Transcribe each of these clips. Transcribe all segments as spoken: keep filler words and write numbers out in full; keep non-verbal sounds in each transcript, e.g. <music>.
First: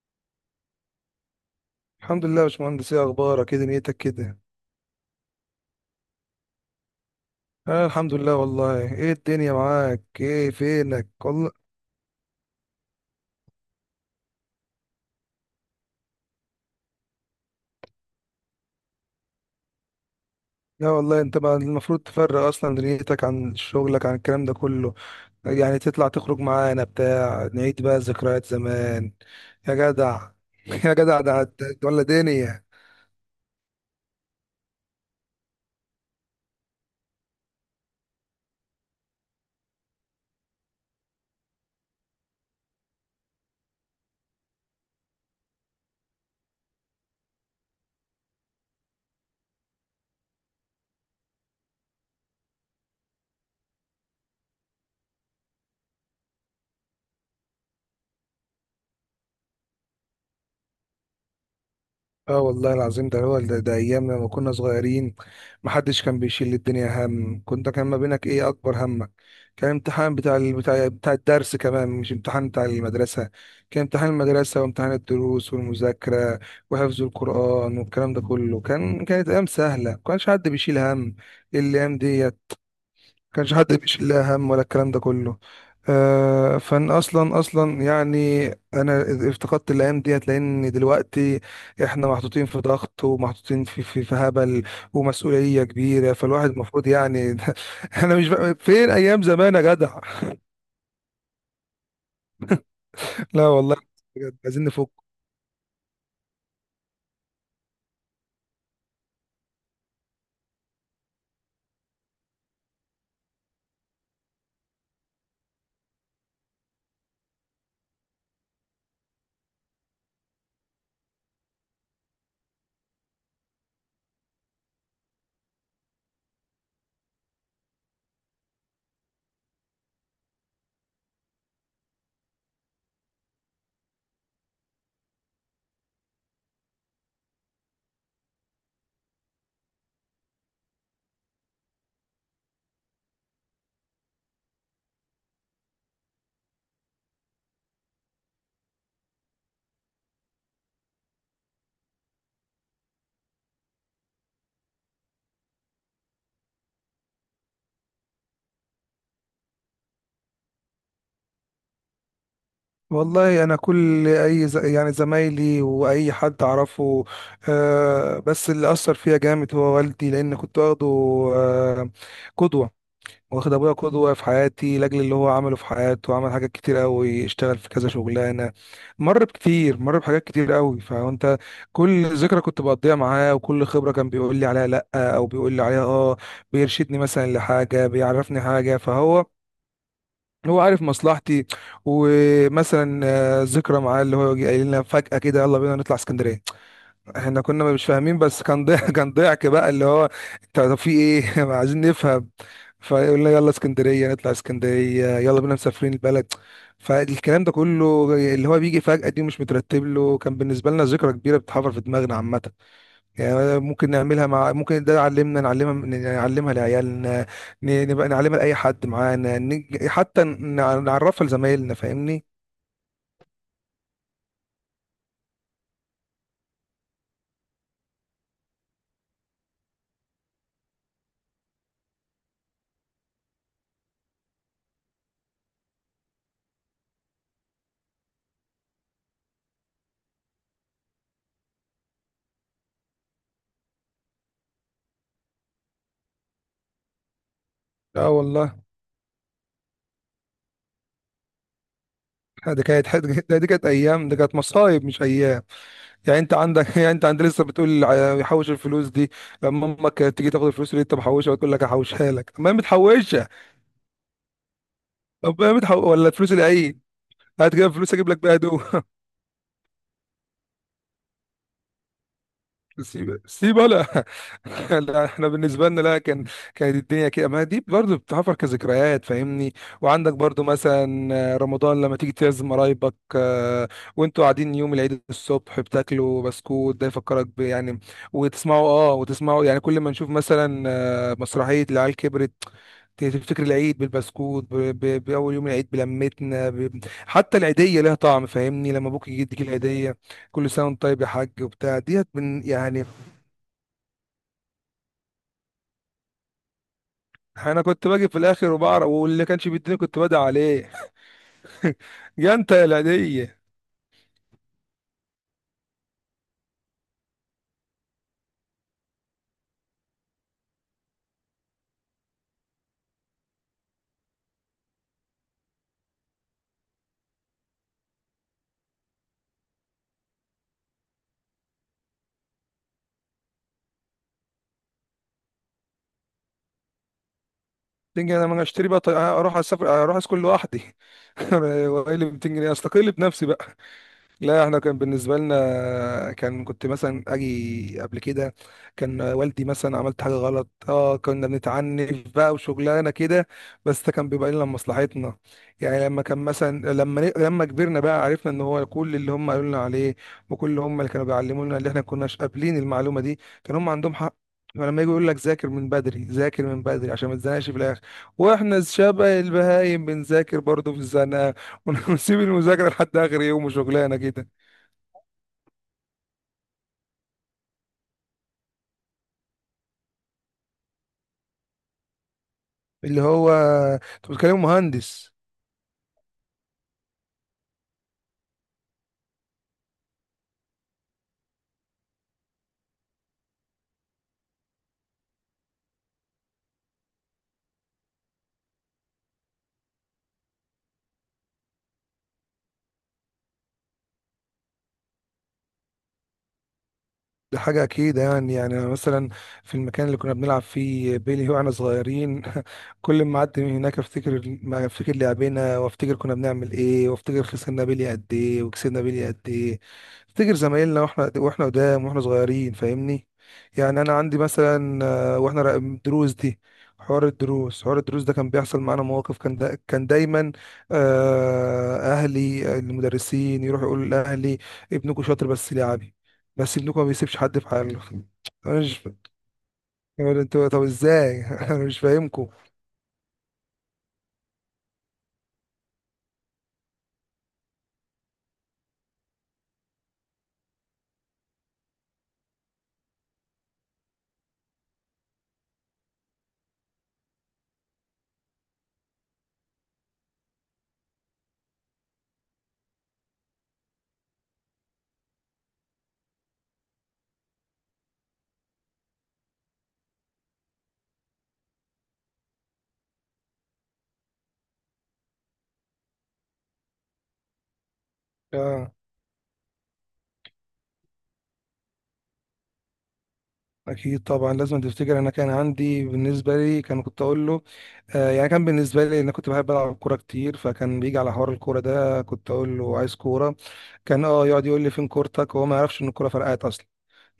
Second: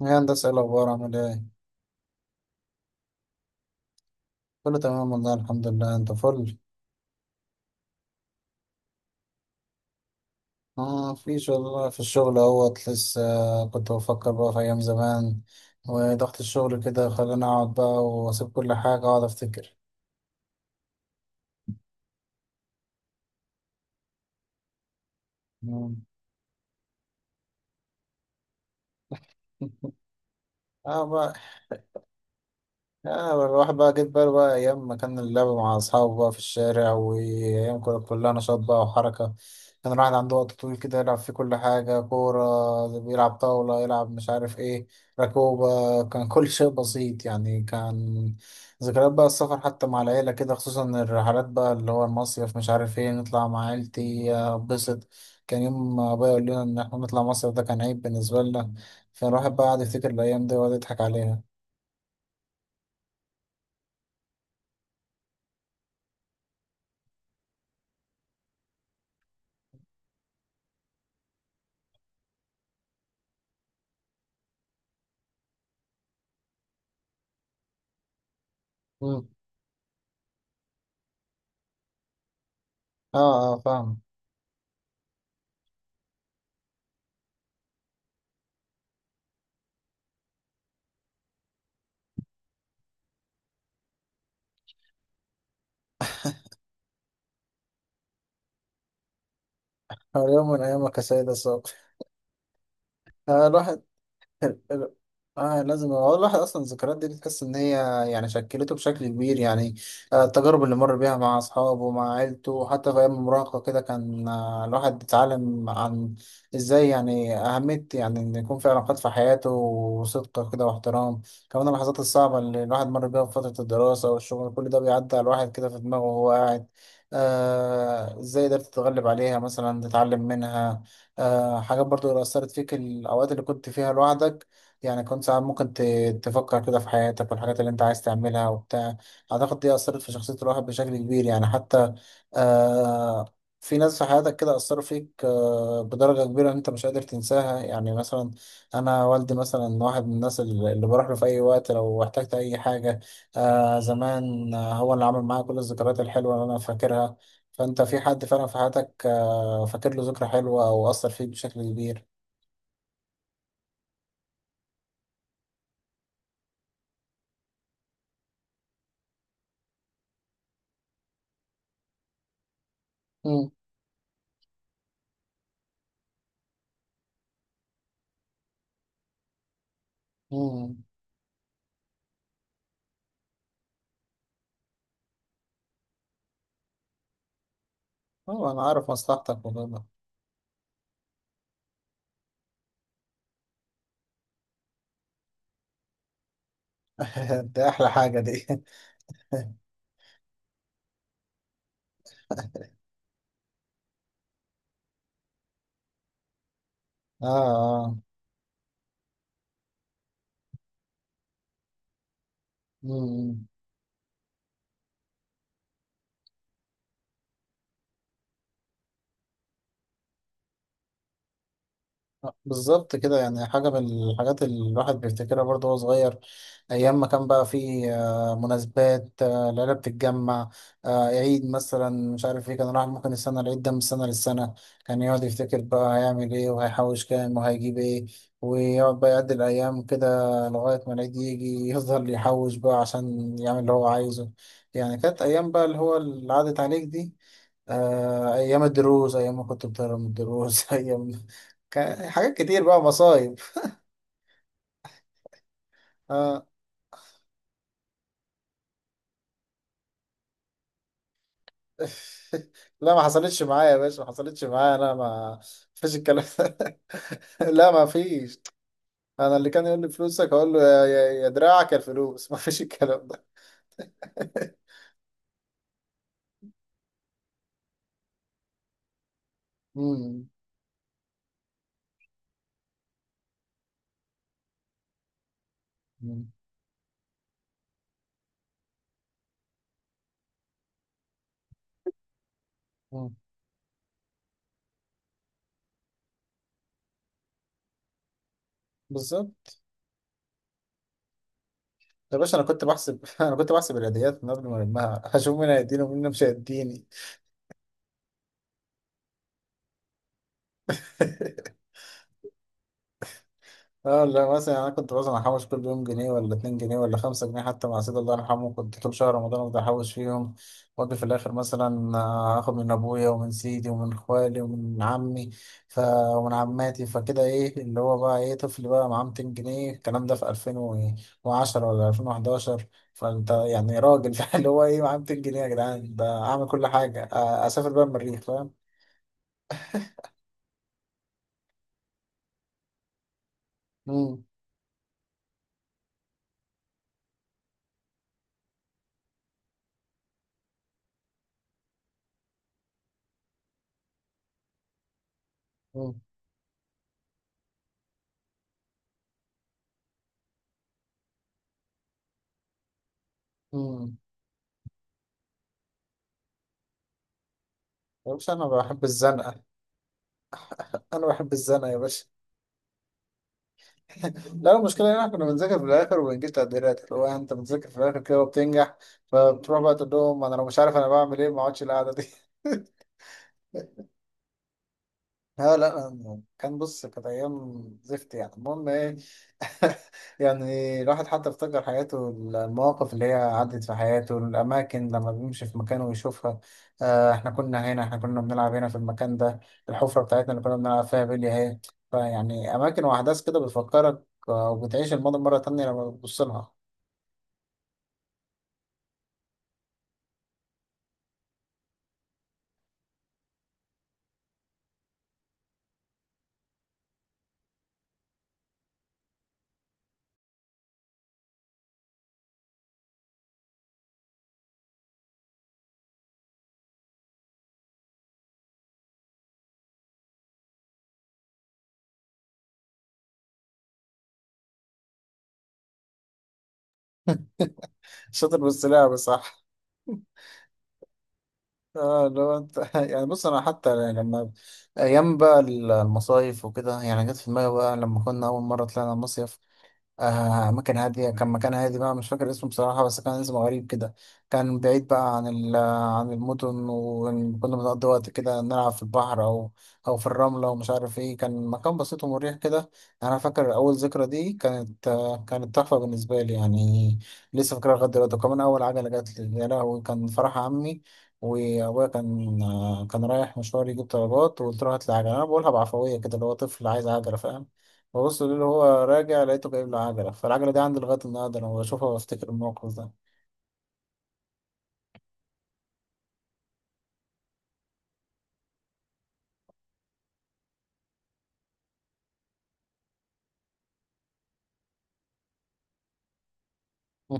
يا هندسة إيه الأخبار عامل إيه؟ الحمد لله يا باشمهندس، ايه اخبارك؟ ايه دنيتك كده؟ كله تمام والله الحمد لله أنت فل؟ انا الحمد لله والله. ايه الدنيا معاك؟ ايه فينك آه في والله؟ شغل في الشغل أهوت لسه. كنت بفكر بقى في أيام زمان، وضغط الشغل كده خلاني أقعد بقى وأسيب كل حاجة وأقعد أفتكر. لا والله انت بقى المفروض تفرق اصلا دنيتك عن شغلك عن الكلام ده كله. يعني مم. تطلع تخرج معانا بتاع، نعيد بقى ذكريات زمان يا <laughs> جدع. <laughs> يا آه جدع بقى. ده ده- ولا دنيا. آه، الواحد بقى جيت بقى بقى أيام ما كان اللعب مع أصحابه بقى في الشارع، وأيام كانت كلها نشاط بقى وحركة. كان الواحد عنده وقت طويل كده يلعب فيه كل حاجة، كورة بيلعب، طاولة يلعب، مش عارف إيه، ركوبة. كان كل شيء بسيط يعني. كان ذكريات بقى السفر حتى مع العيلة كده، خصوصا الرحلات بقى اللي هو المصيف، مش عارف إيه، نطلع مع عيلتي أتبسط. كان يوم ما أبويا يقول لنا إن إحنا نطلع مصيف ده كان عيب بالنسبة لنا. فالواحد بقى قعد يفتكر الأيام دي ويقعد يضحك عليها. اه والله العظيم ده هو ده، ده ايام لما كنا صغيرين. محدش كان بيشيل الدنيا هم، كنت كان ما بينك ايه اكبر همك. كان امتحان بتاع ال- بتاع بتاع الدرس، كمان مش امتحان بتاع المدرسة. كان امتحان المدرسة وامتحان الدروس والمذاكرة وحفظ القرآن والكلام ده كله. كان كانت ايام سهلة، ما كانش حد بيشيل هم الايام دي. اه كانش اه، حد فاهم. بيشيل لي هم ولا الكلام ده كله. آه، فانا اصلا اصلا يعني، انا افتقدت الايام ديت لان دلوقتي احنا محطوطين في ضغط ومحطوطين في في, في هبل ومسؤوليه كبيره. فالواحد المفروض يعني، <laughs> انا مش بقى، فين ايام زمان يا جدع؟ هو يوم من ايامك يا سيد السوق. <laughs> آه لا والله، الواحد بجد ال- عايزين ال- نفك. اه لازم، هو الواحد اصلا الذكريات دي بتحس ان هي، يعني، شكلته بشكل كبير يعني. آه، التجارب اللي مر بيها مع اصحابه، مع عيلته، حتى في ايام المراهقه كده كان، آه، الواحد اتعلم عن ازاي، يعني، اهميه يعني ان يكون في علاقات في حياته، وصدق كده، واحترام. كمان اللحظات الصعبه اللي الواحد مر بيها في فتره الدراسه والشغل، كل ده بيعدي على الواحد كده في دماغه وهو قاعد. آه، ازاي قدرت تتغلب عليها مثلا، تتعلم منها. آه، حاجات برضو اللي أثرت فيك، الأوقات اللي كنت فيها لوحدك يعني، كنت ساعات ممكن ت- تفكر كده في حياتك والحاجات اللي أنت عايز تعملها وبتاع. أعتقد دي أثرت في شخصية الواحد بشكل كبير يعني، حتى آه في ناس في حياتك كده أثروا فيك آه بدرجة كبيرة أنت مش قادر تنساها، يعني مثلا أنا والدي مثلا، واحد من الناس اللي اللي بروح له في أي وقت لو احتجت أي حاجة. آه زمان، آه، هو اللي عمل معايا كل الذكريات الحلوة اللي أنا فاكرها. فانت، في حد فعلا في حياتك، آه، فاكر له ذكرى حلوة او اثر فيك بشكل كبير؟ والله انا كل اي ز... يعني زمايلي واي حد اعرفه، آه، بس اللي اثر فيا جامد هو والدي، لان كنت واخده آه قدوه. امم. واخد ابويا قدوه في حياتي لاجل اللي هو عمله في حياته. عمل حاجات كتير قوي، اشتغل في كذا شغلانه، مر بكتير مر بحاجات كتير قوي. امم. فانت، كل ذكرى كنت بقضيها معاه وكل خبره كان بيقول لي عليها لا، او بيقول لي عليها اه. بيرشدني مثلا لحاجه، بيعرفني اه، انا حاجه، عارف فهو مصلحتك والله. هو عارف مصلحتي. ومثلا آه، ذكرى معاه اللي هو يجي قايل لنا فجأة كده، يلا بينا نطلع اسكندرية. احنا <laughs> كنا ده مش احلى فاهمين، حاجة بس دي. كان ضحك. <laughs> كان ضحك بقى اللي هو، انت طب في ايه؟ <laughs> عايزين نفهم. <laughs> فيقول لنا يلا اسكندريه، نطلع اسكندريه، يلا بينا مسافرين البلد. اه فالكلام ده اه. كله اللي هو بيجي فجأة دي مش مترتب له، كان بالنسبه لنا ذكرى كبيره بتتحفر في دماغنا عامه. مم. يعني ممكن نعملها مع، ممكن ده علمنا نعلمها، نعلمها لعيالنا، ن- نبقى نعلمها لاي حد معانا، نج- حتى نع- نعرفها لزمايلنا فاهمني. آه، بالظبط كده، يعني حاجة من الحاجات اللي الواحد بيفتكرها برضه وهو صغير، أيام ما كان بقى فيه آه، مناسبات، آه، العيلة بتتجمع، آه، عيد مثلا، مش عارف ايه. كان الواحد ممكن السنة العيد ده من سنة للسنة كان يقعد يفتكر بقى هيعمل ايه وهيحوش كام وهيجيب ايه، ويقعد بقى يعد الأيام كده لغاية ما العيد يجي، يفضل يحوش بقى عشان يعمل اللي هو عايزه. يعني كانت أيام بقى اللي هو اللي عدت عليك دي. اه آه، والله، أيام الدروس، أيام ما كنت بتهرب من الدروس. <laughs> أيام كان حاجات كتير دي بقى كانت، مصايب. دي كانت ايام، دي كانت مصايب مش ايام. يعني انت آه. عندك <laughs> يعني انت عند لسه بتقول ع- يحوش الفلوس دي؟ لما امك تيجي تاخد الفلوس اللي انت محوشها وتقول لك هحوشها لك، طب ما هي <laughs> لا، ما متحوشه. حصلتش معايا يا باشا، ما حصلتش معايا، أنا ما طب ما هي متحو... فيش ولا الكلام الفلوس ده. العيد، <laughs> هات كده لا ما فلوس اجيب لك بيها فيش. هدوم. أنا اللي كان يقول لي فلوسك أقول له يا يا يا دراعك يا الفلوس. <laughs> ما فيش الكلام سيب ده. سيب ولا <laughs> لا احنا بالنسبه لنا لا، كان <laughs> كانت الدنيا كده، ما دي برضو بتحفر كذكريات فاهمني. وعندك مم. برضو مثلا رمضان لما تيجي تعزم قرايبك، آه، وانتوا قاعدين يوم العيد الصبح بتاكلوا مم. بسكوت، ده يفكرك ب يعني، وتسمعوا اه، وتسمعوا يعني كل ما نشوف مثلا آه، مسرحيه العيال كبرت. ت- مم. تفتكر العيد بالبسكوت ب- ب- بأول يوم العيد بلمتنا ب... حتى العيدية لها طعم فاهمني، لما أبوك يديك بالظبط. العيدية، كل سنه وانت طيب يا حاج وبتاع ديت يا باشا، من أنا كنت يعني. بحسب، <laughs> أنا كنت بحسب العيديات من قبل ما ألمها، هشوف مين هيديني ومين مش هيديني. انا كنت باجي في الاخر وبعرف، واللي كانش بيديني كنت بدعي عليه. <laughs> <laughs> يا انت يا العيديه. اه، لا مثلا، يعني انا كنت مثلا احوش كل يوم جنيه ولا اتنين جنيه ولا خمسة جنيه، حتى مع سيد الله يرحمه كنت طول شهر رمضان افضل احوش فيهم، واجي في الاخر مثلا، آه، اخد من ابويا ومن سيدي ومن خوالي ومن عمي ف... ومن عماتي. فكده ايه اللي هو بقى، ايه، طفل بقى معاه ميتين جنيه، الكلام ده في ألفين وعشرة ولا ألفين وحداشر. فانت يعني راجل، <laughs> اللي هو ايه معاه ميتين جنيه يا جدعان، ده اعمل كل حاجه، آه، اسافر بقى تيجي المريخ، انا ما أنا فاهم. اشتري بقى طي... اروح اسافر، اروح اسكن لوحدي، <laughs> وايه اللي مئتين جنيه استقل بنفسي بقى. امم. لا احنا كان بالنسبه لنا كان، كنت مثلا اجي قبل كده، كان والدي مثلا عملت حاجه غلط اه، كنا بنتعنف بقى وشغلانه كده، بس ده كان بيبقى لنا مصلحتنا. يعني امم. لما كان مثلا، لما لما كبرنا بقى عرفنا ان هو كل اللي هم قالوا لنا عليه، وكل اللي هم اللي كانوا بيعلموا لنا اللي احنا كناش قابلين المعلومه دي، كان هم عندهم امم. حق. فلما يجي يقول لك ذاكر من بدري، ذاكر من بدري عشان ما تزنقش في الاخر، يا باشا انا واحنا بحب شبه الزنقه. البهايم بنذاكر برضه في انا بحب الزنقه. <laughs> الزنقه يا باشا. ونسيب المذاكرة لحد آخر يوم وشغلانة كده، لا، المشكلة هنا كنا بنذاكر في الآخر وبنجيب تقديرات اللي هو، يعني، أنت بتذاكر في الآخر كده وبتنجح. فبتروح بقى تقول لهم أنا لو مش عارف أنا بعمل إيه، ما أقعدش القعدة دي. <laughs> اللي هو أنت بتكلم مهندس. لا لا، أنا- كان، بص، كانت أيام زفت يعني، المهم إيه. <laughs> يعني الواحد حتى افتكر حياته، المواقف اللي هي عدت في حياته، الأماكن لما بيمشي في مكانه ويشوفها. آه إحنا كنا هنا، إحنا كنا بنلعب هنا في المكان ده، الحفرة بتاعتنا اللي كنا بنلعب فيها بلي أهي. فيعني أماكن وأحداث كده بتفكرك، آه، وبتعيش الماضي مرة تانية لما بتبص لها. دي حاجة أكيد يعني، يعني أنا مثلا في المكان اللي كنا بنلعب فيه بيلي وإحنا صغيرين، <laughs> كل ما أعدي من هناك أفتكر، ما أفتكر لعبنا وأفتكر كنا بنعمل إيه، وأفتكر خسرنا بيلي قد إيه وكسبنا بيلي قد إيه. أفتكر زمايلنا وإحنا وإحنا قدام وإحنا صغيرين فاهمني. يعني أنا عندي مثلا، آه، وإحنا را- دروس دي، حوار الدروس حوار الدروس ده كان بيحصل معانا مواقف، كان دا كان دايما آه، أهلي المدرسين يروحوا يقولوا لأهلي ابنكم شاطر بس لعبي، بس ابنكم ما بيسيبش حد في حاله. شاطر انا بس مش لعبة، فاهم، صح. يقول انتوا طب ازاي؟ <laughs> انا مش اه فاهمكم. لو انت، <laughs> يعني بص، انا حتى لما ايام بقى المصايف وكده، يعني، جت في دماغي بقى لما كنا اول مرة طلعنا مصيف. آه مكان هادي، كان مكان هادي بقى، مش فاكر اسمه بصراحة، بس كان اسمه غريب كده. كان بعيد بقى عن ال عن المدن، وكنا بنقضي وقت كده نلعب في البحر أو أو في الرملة، ومش عارف إيه. كان مكان بسيط ومريح كده. أنا فاكر أول ذكرى دي كانت، آه، كانت تحفة بالنسبة لي يعني، لسه فاكرها لغاية دلوقتي. وكمان أول عجلة جات لي، يا لهوي، كان فرح عمي. وأبويا كان، آه، كان رايح مشوار يجيب طلبات، وقلت له هات لي عجلة، أنا بقولها بعفوية كده اللي هو طفل عايز عجلة، فاهم. ببص اللي اه هو راجع لقيته جايب له عجلة، فالعجلة دي عندي لغاية النهاردة أنا بشوفها وأفتكر الموقف ده. اكيد طبعا لازم تفتكر. انا كان عندي بالنسبه لي كان، كنت اقول له آه يعني، كان بالنسبه لي انا كنت بحب العب كوره كتير، فكان بيجي على حوار الكوره ده كنت اقول له عايز كوره. كان اه يقعد يقول لي فين كورتك؟ وهو ما يعرفش ان الكوره فرقعت اصلا.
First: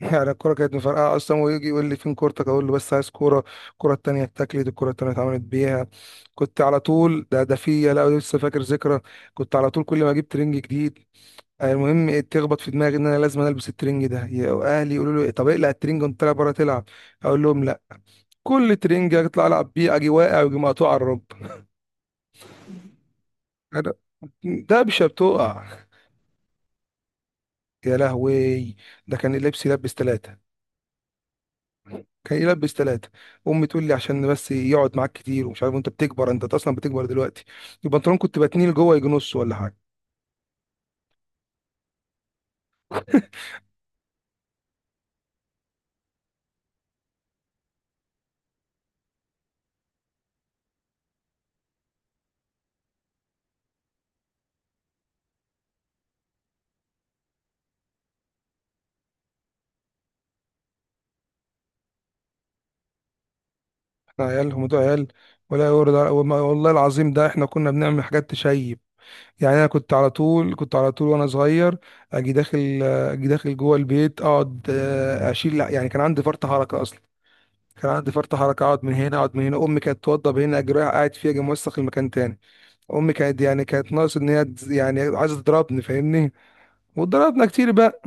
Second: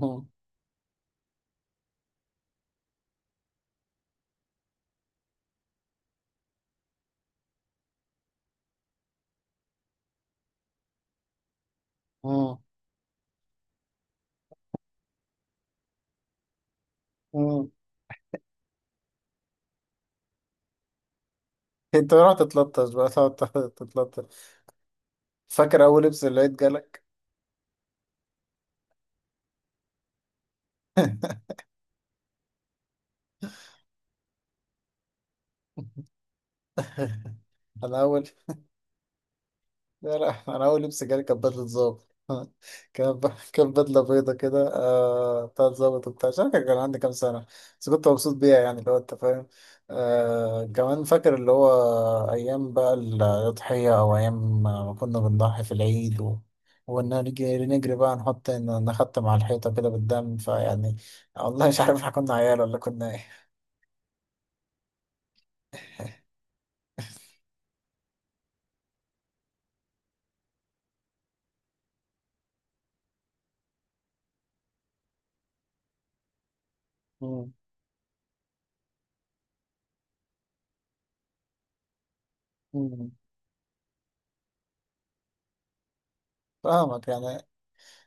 <laughs> يعني الكوره كانت مفرقعه اصلا، ويجي يقول لي فين كورتك؟ اقول له بس عايز كوره. الكوره التانيه اتاكلت، الكوره التانيه اتعملت بيها. كنت على طول ده ده فيا، لا لسه فاكر ذكرى. كنت على طول كل ما اجيب ترنج جديد، آه، المهم إيه، مم. تخبط في دماغي ان انا لازم البس الترنج ده. يا اهلي يقولوا لي إيه؟ طب اقلع الترنج وانت طالع بره تلعب. اقول لهم مم. لا. كل ترنج اطلع العب بيه اجي واقع واجي مقطوع على الرب. أنت رحت تتلطش بقى، تقعد أنا- تتلطش. دبشه بتقع. فاكر أول لبس اللي لقيت جالك؟ يا لهوي، ده كان اللبس يلبس ثلاثه، كان يلبس ثلاثة. أمي تقول لي عشان بس يقعد معاك كتير ومش عارف، وأنت بتكبر، أنت أصلا بتكبر دلوقتي. <laughs> أنا البنطلون أول كنت بتنيه لجوه يجي نص ولا حاجة. لا لا، انا اول لبس جالي كانت بدله ظابط. <laughs> كانت <laughs> ب- كانت بدله بيضه كده، آه بتاعت ظابط وبتاع، مش عارف كان عندي كام سنه، بس كنت مبسوط بيها، يعني اللي هو انت فاهم. آه كمان فاكر اللي هو ايام بقى الاضحيه، او ايام ما كنا بنضحي في العيد و... ونجري نجري بقى، نحط نحط مع الحيطه كده بالدم. فيعني، والله مش عارف احنا كنا عيال ولا كنا ايه. احنا عيال، الموضوع عيال. ولا يورد على- وما- والله العظيم ده احنا كنا بنعمل حاجات تشيب. يعني انا كنت على طول، كنت على طول وانا صغير اجي داخل، اجي داخل جوه البيت اقعد، آه، اشيل لا، يعني كان عندي فرط حركه اصلا. مم. كان عندي فرط حركه، اقعد من هنا اقعد من هنا امي كانت توضب هنا، اجي رايح قاعد فيها، اجي موسخ المكان تاني. مم. امي كانت يعني كانت ناقص ان هي تز- يعني عايزه تضربني فاهمني. فاهمك واتضربنا يعني. كتير بقى.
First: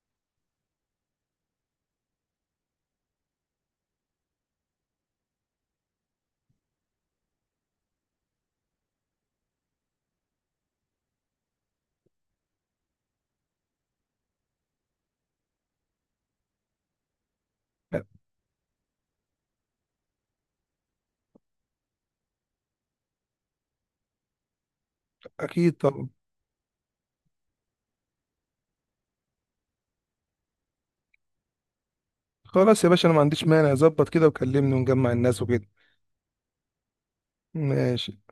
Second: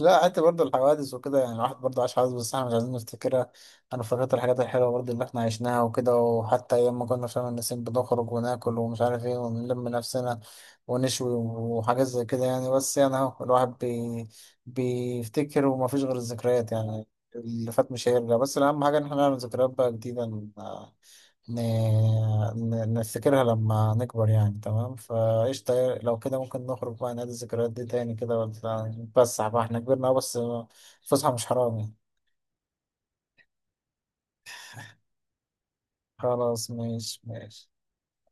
لا، حتى برضه الحوادث وكده، يعني الواحد برضه عاش حوادث بس احنا مش عايزين نفتكرها. انا فاكرت الحاجات الحلوه برضه اللي احنا عشناها وكده، وحتى ايام ما كنا في شم النسيم بنخرج وناكل، ومش عارف ايه، ونلم نفسنا ونشوي وحاجات زي كده يعني. بس يعني اهو الواحد بي بيفتكر، ومفيش غير الذكريات يعني. اللي فات مش هيرجع، بس الاهم حاجه ان احنا نعمل ذكريات بقى جديده، ن- ن- نفتكرها لما نكبر يعني. تمام. اكيد فقشطة، طبعا. لو كده ممكن نخرج بقى نادي الذكريات دي تاني كده، ولا نتفسح بقى، احنا كبرنا أهو، بس الفسحة مش حرام يعني. خلاص يا باشا، انا ما عنديش مانع، ظبط كده وكلمني ونجمع الناس وكده. خلاص ماشي ماشي. ماشي.